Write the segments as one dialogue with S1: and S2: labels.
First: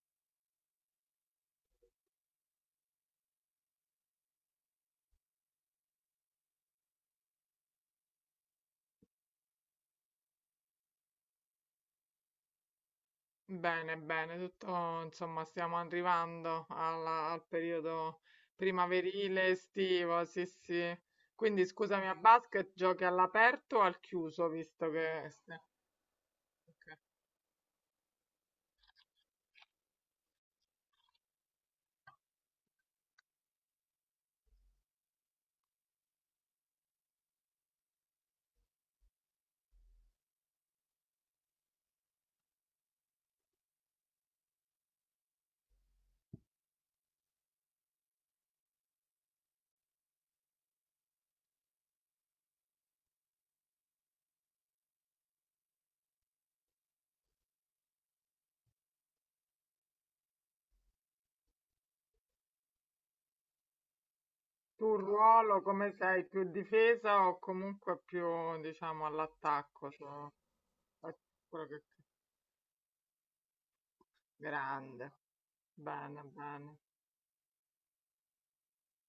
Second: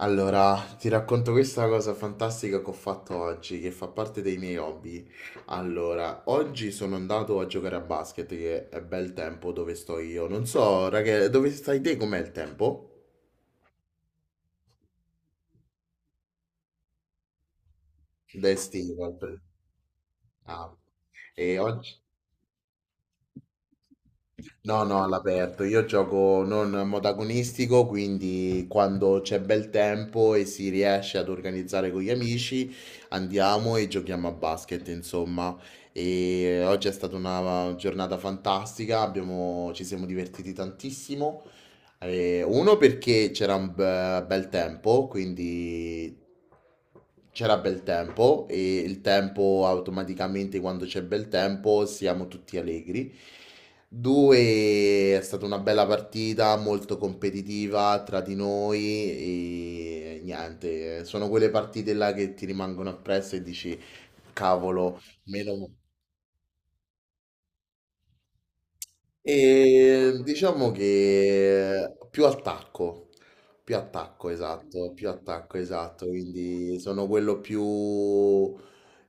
S1: Allora, ti racconto questa cosa fantastica che ho fatto oggi, che fa parte dei miei hobby. Allora, oggi sono andato a giocare a basket, che è bel tempo dove sto io. Non so, ragazzi, dove stai te? Com'è il tempo?
S2: Bene, bene, tutto, insomma, stiamo arrivando al periodo
S1: D'estivo. Al pre-
S2: primaverile, estivo, sì,
S1: ah.
S2: sì.
S1: E
S2: Quindi
S1: oggi...
S2: scusami, a basket giochi all'aperto o al chiuso,
S1: No,
S2: visto
S1: no,
S2: che
S1: all'aperto. Io gioco non
S2: ok.
S1: modagonistico, quindi quando c'è bel tempo e si riesce ad organizzare con gli amici, andiamo e giochiamo a basket, insomma. E oggi è stata una giornata fantastica, ci siamo divertiti tantissimo. Uno perché c'era un bel tempo, quindi c'era bel tempo e il tempo automaticamente quando c'è bel tempo siamo tutti allegri. Due, è stata una bella partita, molto competitiva tra di noi e niente, sono quelle partite là che ti rimangono appresso e dici,
S2: Tu
S1: cavolo,
S2: il ruolo
S1: meno...
S2: come sei, più difesa o comunque più, diciamo, all'attacco?
S1: E diciamo
S2: Quello che-
S1: che più
S2: Grande,
S1: attacco, esatto,
S2: bene,
S1: quindi
S2: bene.
S1: sono quello più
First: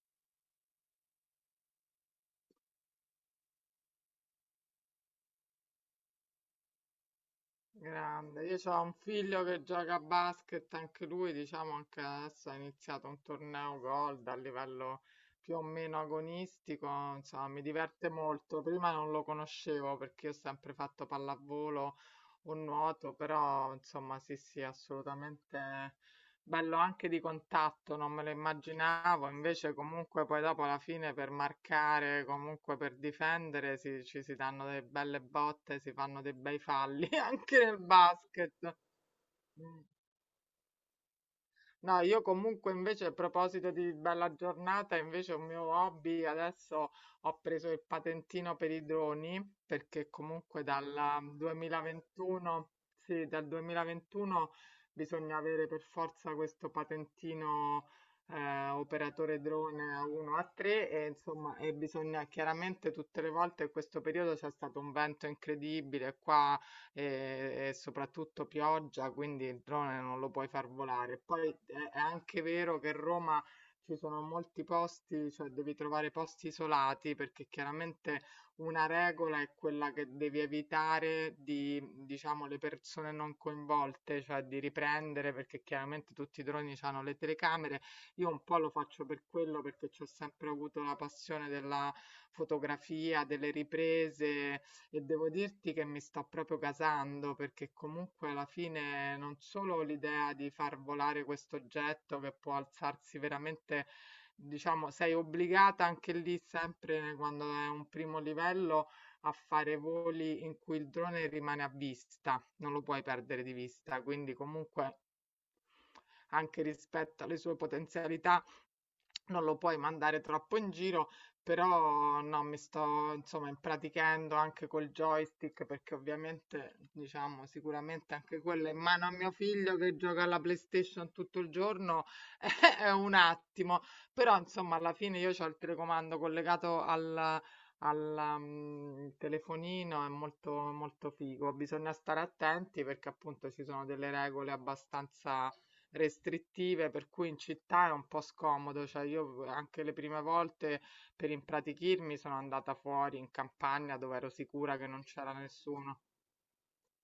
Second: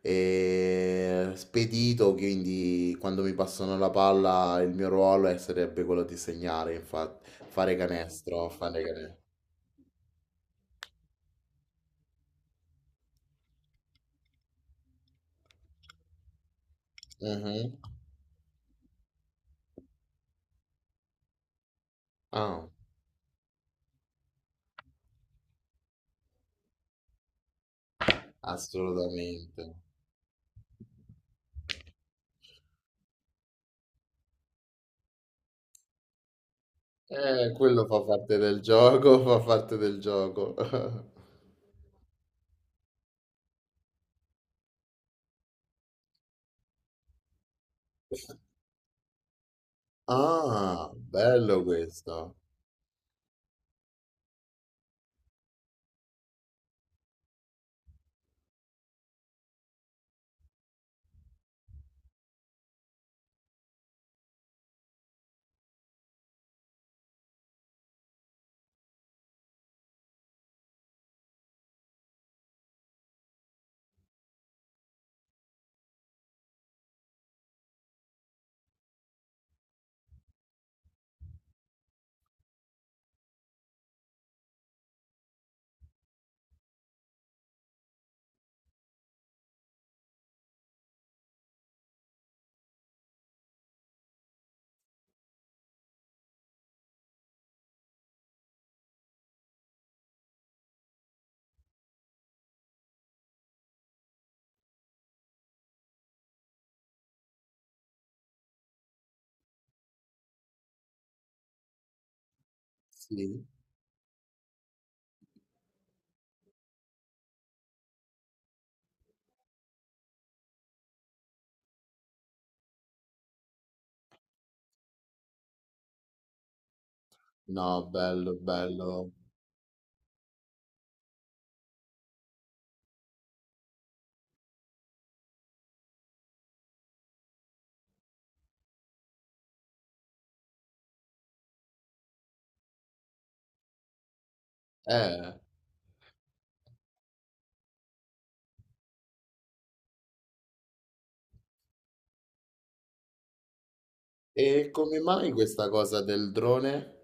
S1: spedito, quindi quando mi passano la palla il mio ruolo sarebbe quello di segnare, infatti, fare
S2: Grande,
S1: canestro,
S2: io ho
S1: fare
S2: un
S1: canestro.
S2: figlio che gioca a basket, anche lui, diciamo, anche adesso ha iniziato un torneo gold a livello più o meno agonistico, insomma, mi
S1: Mhm.
S2: diverte molto. Prima non lo conoscevo perché io ho sempre fatto pallavolo o
S1: Ah,
S2: nuoto, però insomma, sì, sì, assolutamente. Bello anche di contatto, non me lo immaginavo,
S1: assolutamente.
S2: invece comunque poi dopo alla fine per marcare, comunque per difendere, ci si danno delle belle botte, si fanno dei bei falli anche nel
S1: Quello fa parte del
S2: basket.
S1: gioco, fa parte del gioco.
S2: No, io comunque invece a proposito di bella giornata, invece un mio hobby, adesso ho preso il patentino per i droni, perché comunque
S1: Ah,
S2: dal
S1: bello questo.
S2: 2021, sì, dal 2021 bisogna avere per forza questo patentino, operatore drone A1 A3, e insomma, e bisogna chiaramente tutte le volte in questo periodo c'è stato un vento incredibile qua e soprattutto pioggia, quindi il drone non lo puoi far volare. Poi è anche vero che Roma, ci sono molti posti, cioè devi trovare posti isolati perché chiaramente una regola è quella che devi evitare di, diciamo, le persone non coinvolte, cioè di riprendere perché chiaramente tutti i droni hanno le telecamere. Io un po' lo faccio per quello perché ci ho sempre avuto la passione della fotografia, delle riprese, e devo dirti che mi sta proprio gasando perché comunque alla fine non solo l'idea di far volare questo oggetto che può alzarsi veramente, diciamo, sei obbligata anche lì sempre quando è un primo livello, a fare voli in cui il drone rimane a vista, non lo puoi
S1: Sì,
S2: perdere di vista, quindi comunque anche rispetto alle sue potenzialità, non lo puoi mandare troppo in giro, però no, mi sto insomma impratichendo anche col joystick, perché ovviamente diciamo
S1: no,
S2: sicuramente
S1: bello,
S2: anche quello in mano
S1: bello.
S2: a mio figlio che gioca alla PlayStation tutto il giorno è un attimo, però insomma alla fine io ho il telecomando collegato al telefonino, è molto molto figo, bisogna stare attenti perché appunto ci sono delle regole
S1: Eh,
S2: abbastanza restrittive, per cui in città è un po' scomodo. Cioè, io anche le prime volte per impratichirmi sono andata fuori in campagna dove ero
S1: e
S2: sicura che
S1: come
S2: non
S1: mai
S2: c'era
S1: questa
S2: nessuno.
S1: cosa del drone?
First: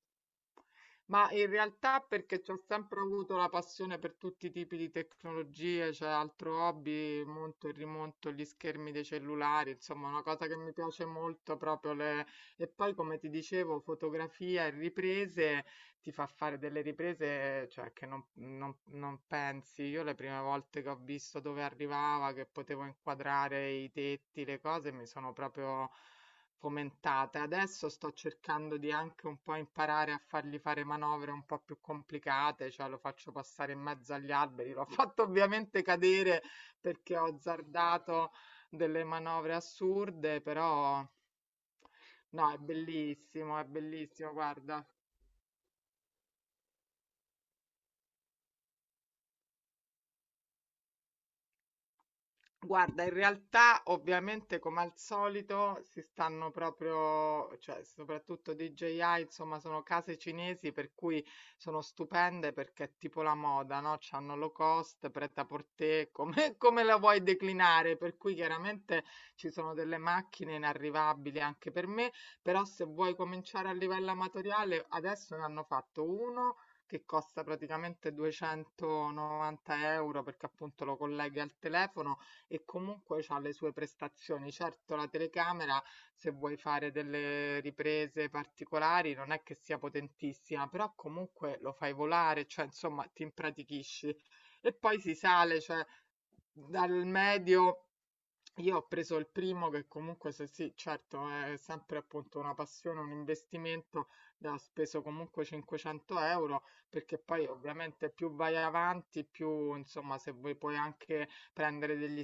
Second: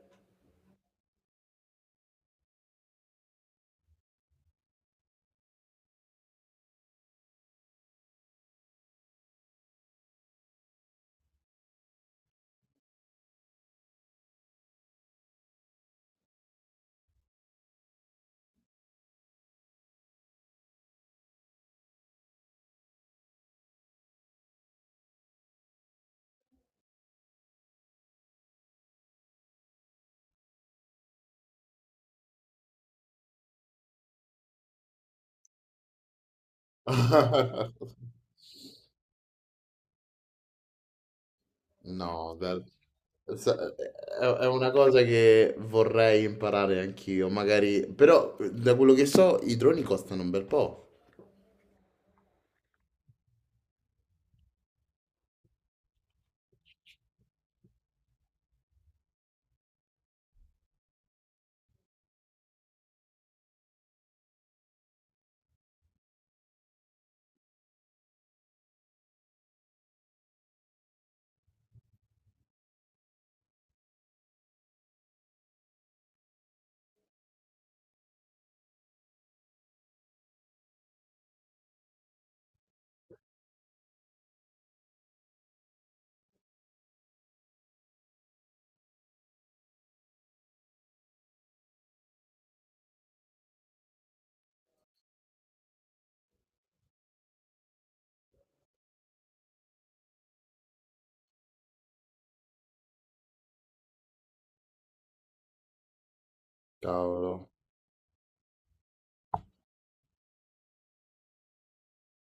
S2: Ma in realtà perché ho sempre avuto la passione per tutti i tipi di tecnologie, c'è altro hobby, monto e rimonto gli schermi dei cellulari, insomma, una cosa che mi piace molto proprio le... E poi, come ti dicevo, fotografia e riprese, ti fa fare delle riprese, cioè, che non pensi. Io le prime volte che ho visto dove arrivava, che potevo inquadrare i tetti, le cose, mi sono proprio fomentata. Adesso sto cercando di anche un po' imparare a fargli fare manovre un po' più complicate, cioè lo faccio passare in mezzo agli alberi. L'ho fatto ovviamente cadere perché ho azzardato delle manovre assurde, però
S1: No,
S2: no,
S1: bello.
S2: è bellissimo,
S1: È una
S2: guarda.
S1: cosa che vorrei imparare anch'io, magari, però da quello che so i droni costano un bel po'.
S2: Guarda, in realtà ovviamente come al solito si stanno proprio, cioè soprattutto DJI, insomma sono case cinesi per cui sono stupende perché è tipo la moda, no? C'hanno low cost, prêt-à-porter, come, come la vuoi declinare? Per cui chiaramente ci sono delle macchine inarrivabili anche per me, però se vuoi cominciare a livello amatoriale, adesso ne hanno fatto uno che costa praticamente 290 €, perché appunto lo colleghi al telefono e comunque c'ha le sue prestazioni. Certo, la telecamera, se vuoi fare delle riprese particolari, non è che sia potentissima, però comunque lo fai volare, cioè insomma ti impratichisci. E poi si sale, cioè dal medio, io ho preso il primo che comunque se sì, certo, è sempre appunto una passione, un investimento, ho speso comunque 500 euro, perché poi
S1: Cavolo.
S2: ovviamente più vai avanti, più insomma se vuoi puoi anche prendere degli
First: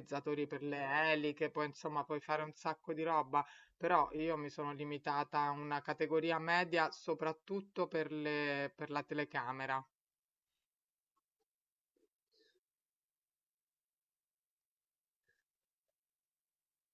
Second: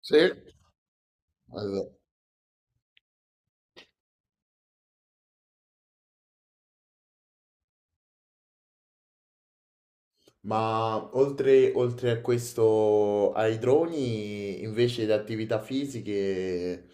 S1: Sì.
S2: per le eliche, poi
S1: Allora,
S2: insomma puoi fare un sacco di roba, però io mi sono limitata a una categoria media soprattutto per per la telecamera.
S1: ma oltre, oltre a questo, ai droni, invece di attività fisiche,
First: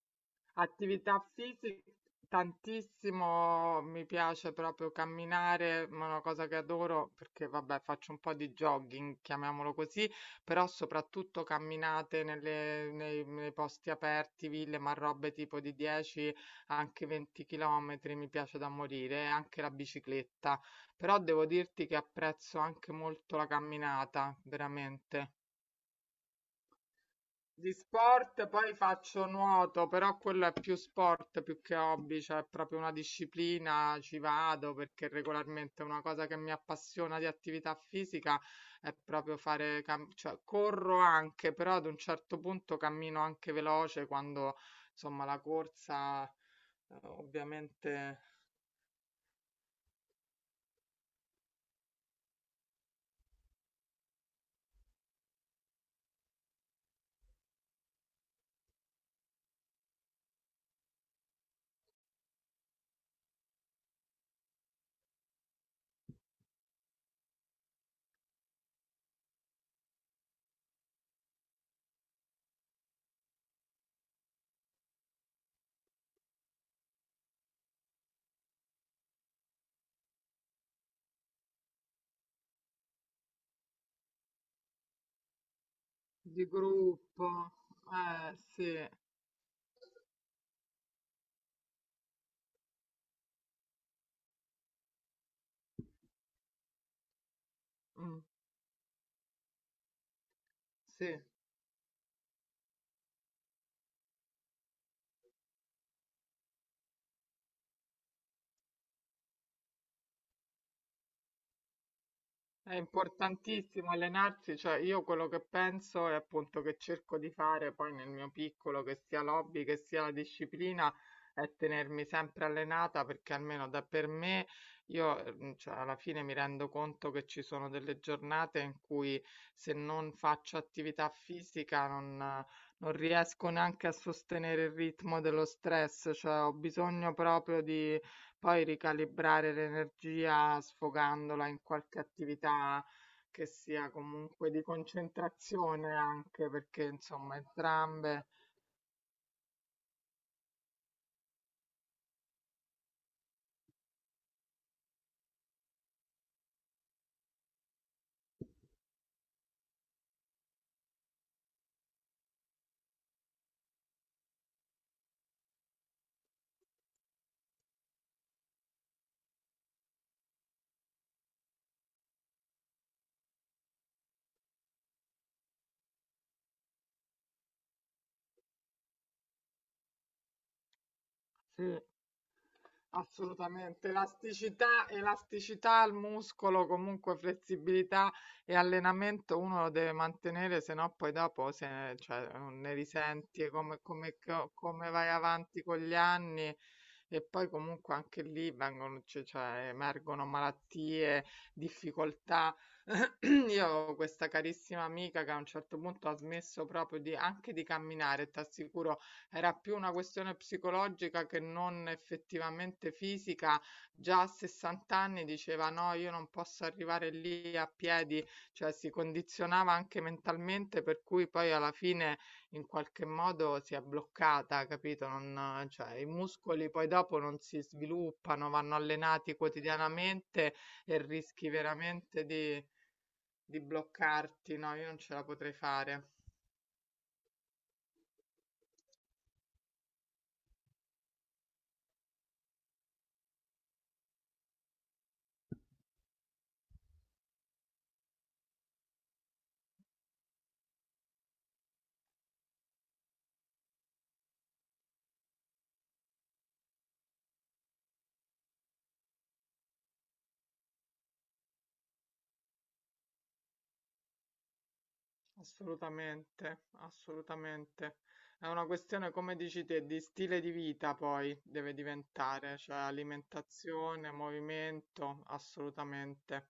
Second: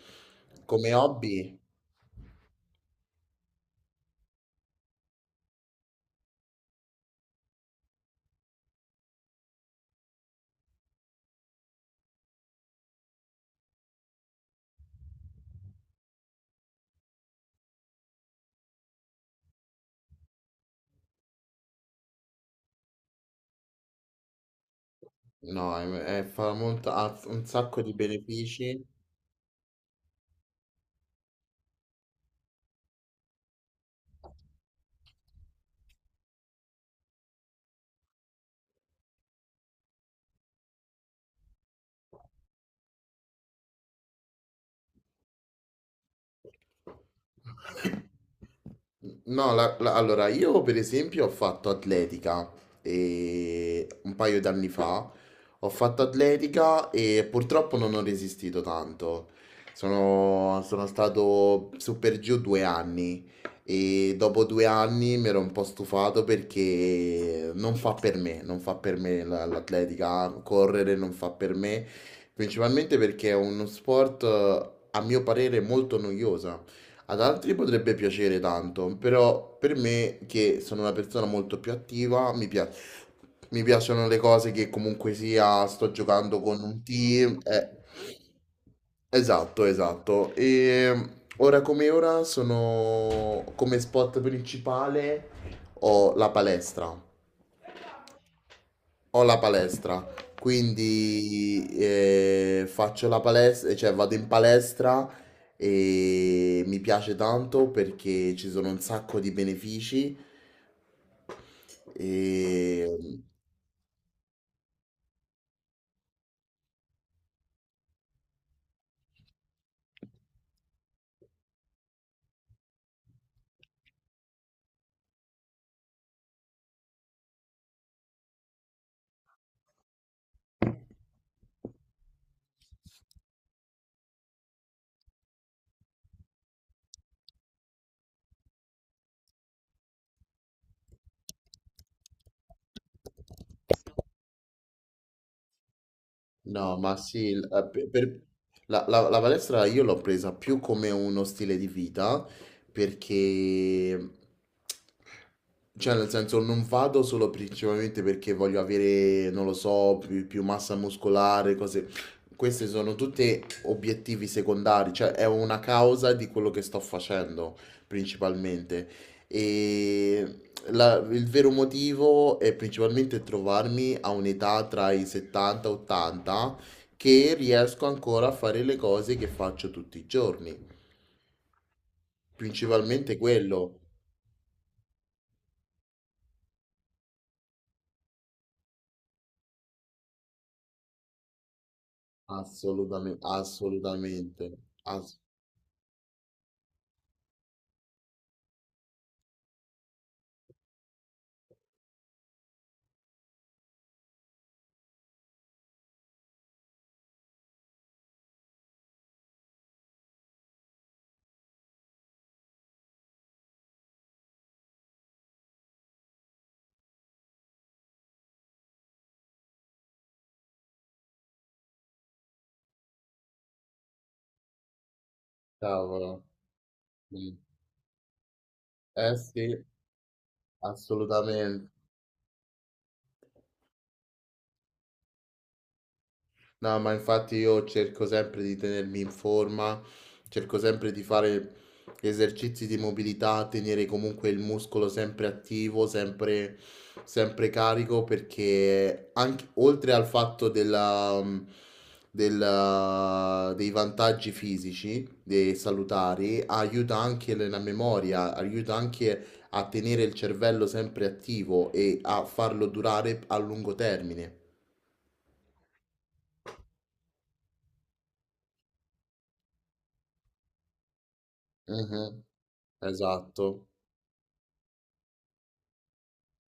S1: come
S2: Attività
S1: hobby?
S2: fisica tantissimo, mi piace proprio camminare, ma è una cosa che adoro perché vabbè, faccio un po' di jogging, chiamiamolo così, però soprattutto camminate nei posti aperti, ville, ma robe tipo di 10, anche 20 chilometri, mi piace da morire, e anche la bicicletta. Però devo dirti che apprezzo anche molto la camminata, veramente.
S1: No, fa molta ha un
S2: Di
S1: sacco di
S2: sport poi
S1: benefici.
S2: faccio nuoto, però quello è più sport più che hobby, cioè è proprio una disciplina, ci vado perché regolarmente una cosa che mi appassiona di attività fisica è proprio fare, cioè corro anche, però ad un certo punto cammino anche veloce quando insomma la corsa ovviamente
S1: No, allora io per esempio ho fatto atletica e un paio d'anni fa ho fatto atletica e purtroppo non ho resistito tanto. Sono stato su per giù due anni e dopo due anni mi ero un po' stufato perché non fa per me, non fa per me l'atletica, correre non fa per me, principalmente perché è uno sport a mio parere molto noioso. Ad altri potrebbe piacere tanto, però per me, che sono una persona molto più attiva, mi piacciono le cose che comunque sia, sto giocando
S2: di
S1: con un
S2: gruppo,
S1: team.
S2: eh sì,
S1: Esatto, esatto. E ora come ora sono come spot principale ho la palestra.
S2: mm,
S1: Ho la palestra,
S2: sì.
S1: quindi faccio la palestra, cioè vado in palestra e mi piace tanto perché ci sono un sacco di benefici
S2: È
S1: e
S2: importantissimo allenarsi, cioè io quello che penso è appunto che cerco di fare poi nel mio piccolo, che sia l'hobby, che sia la disciplina, è tenermi sempre allenata perché almeno da per me io cioè, alla fine mi rendo conto che ci sono delle giornate in cui se non faccio attività fisica non riesco neanche a sostenere il ritmo dello stress, cioè ho bisogno proprio di poi ricalibrare l'energia sfogandola in qualche attività che sia comunque di concentrazione anche
S1: no,
S2: perché
S1: ma sì,
S2: insomma entrambe
S1: la palestra io l'ho presa più come uno stile di vita perché, cioè nel senso non vado solo principalmente perché voglio avere, non lo so, più, più massa muscolare, cose, queste sono tutte obiettivi secondari, cioè è una causa di quello che sto facendo principalmente. E il vero motivo è principalmente trovarmi a un'età tra i 70 e 80 che riesco ancora a fare le cose che faccio tutti i giorni.
S2: sì.
S1: Principalmente quello.
S2: Assolutamente, elasticità elasticità al muscolo, comunque flessibilità e allenamento uno lo deve mantenere, se no poi dopo se ne, cioè, non ne
S1: Assolutamente,
S2: risenti, e come,
S1: assolutamente.
S2: come vai
S1: Ass-
S2: avanti con gli anni e poi comunque anche lì vengono, cioè, emergono malattie, difficoltà. Io avevo questa carissima amica che a un certo punto ha smesso proprio di, anche di camminare, ti assicuro era più una questione psicologica che non effettivamente fisica. Già a 60 anni diceva: No, io non posso arrivare lì a piedi, cioè si condizionava anche mentalmente, per cui poi alla fine in qualche modo si è bloccata, capito? Cioè, i
S1: cavolo.
S2: muscoli poi dopo
S1: Mm.
S2: non si sviluppano, vanno
S1: Eh
S2: allenati
S1: sì,
S2: quotidianamente e rischi
S1: assolutamente.
S2: veramente di bloccarti. No, io non ce la potrei fare.
S1: No, ma infatti io cerco sempre di tenermi in forma, cerco sempre di fare esercizi di mobilità, tenere comunque il muscolo sempre attivo, sempre, sempre carico, perché anche, oltre al fatto dei vantaggi fisici, dei salutari, aiuta anche la memoria, aiuta anche a tenere il cervello sempre attivo e a farlo durare a lungo termine.
S2: Assolutamente, assolutamente. È una questione, come dici te, di stile di vita poi deve
S1: Mhm,
S2: diventare, cioè
S1: esatto.
S2: alimentazione, movimento, assolutamente.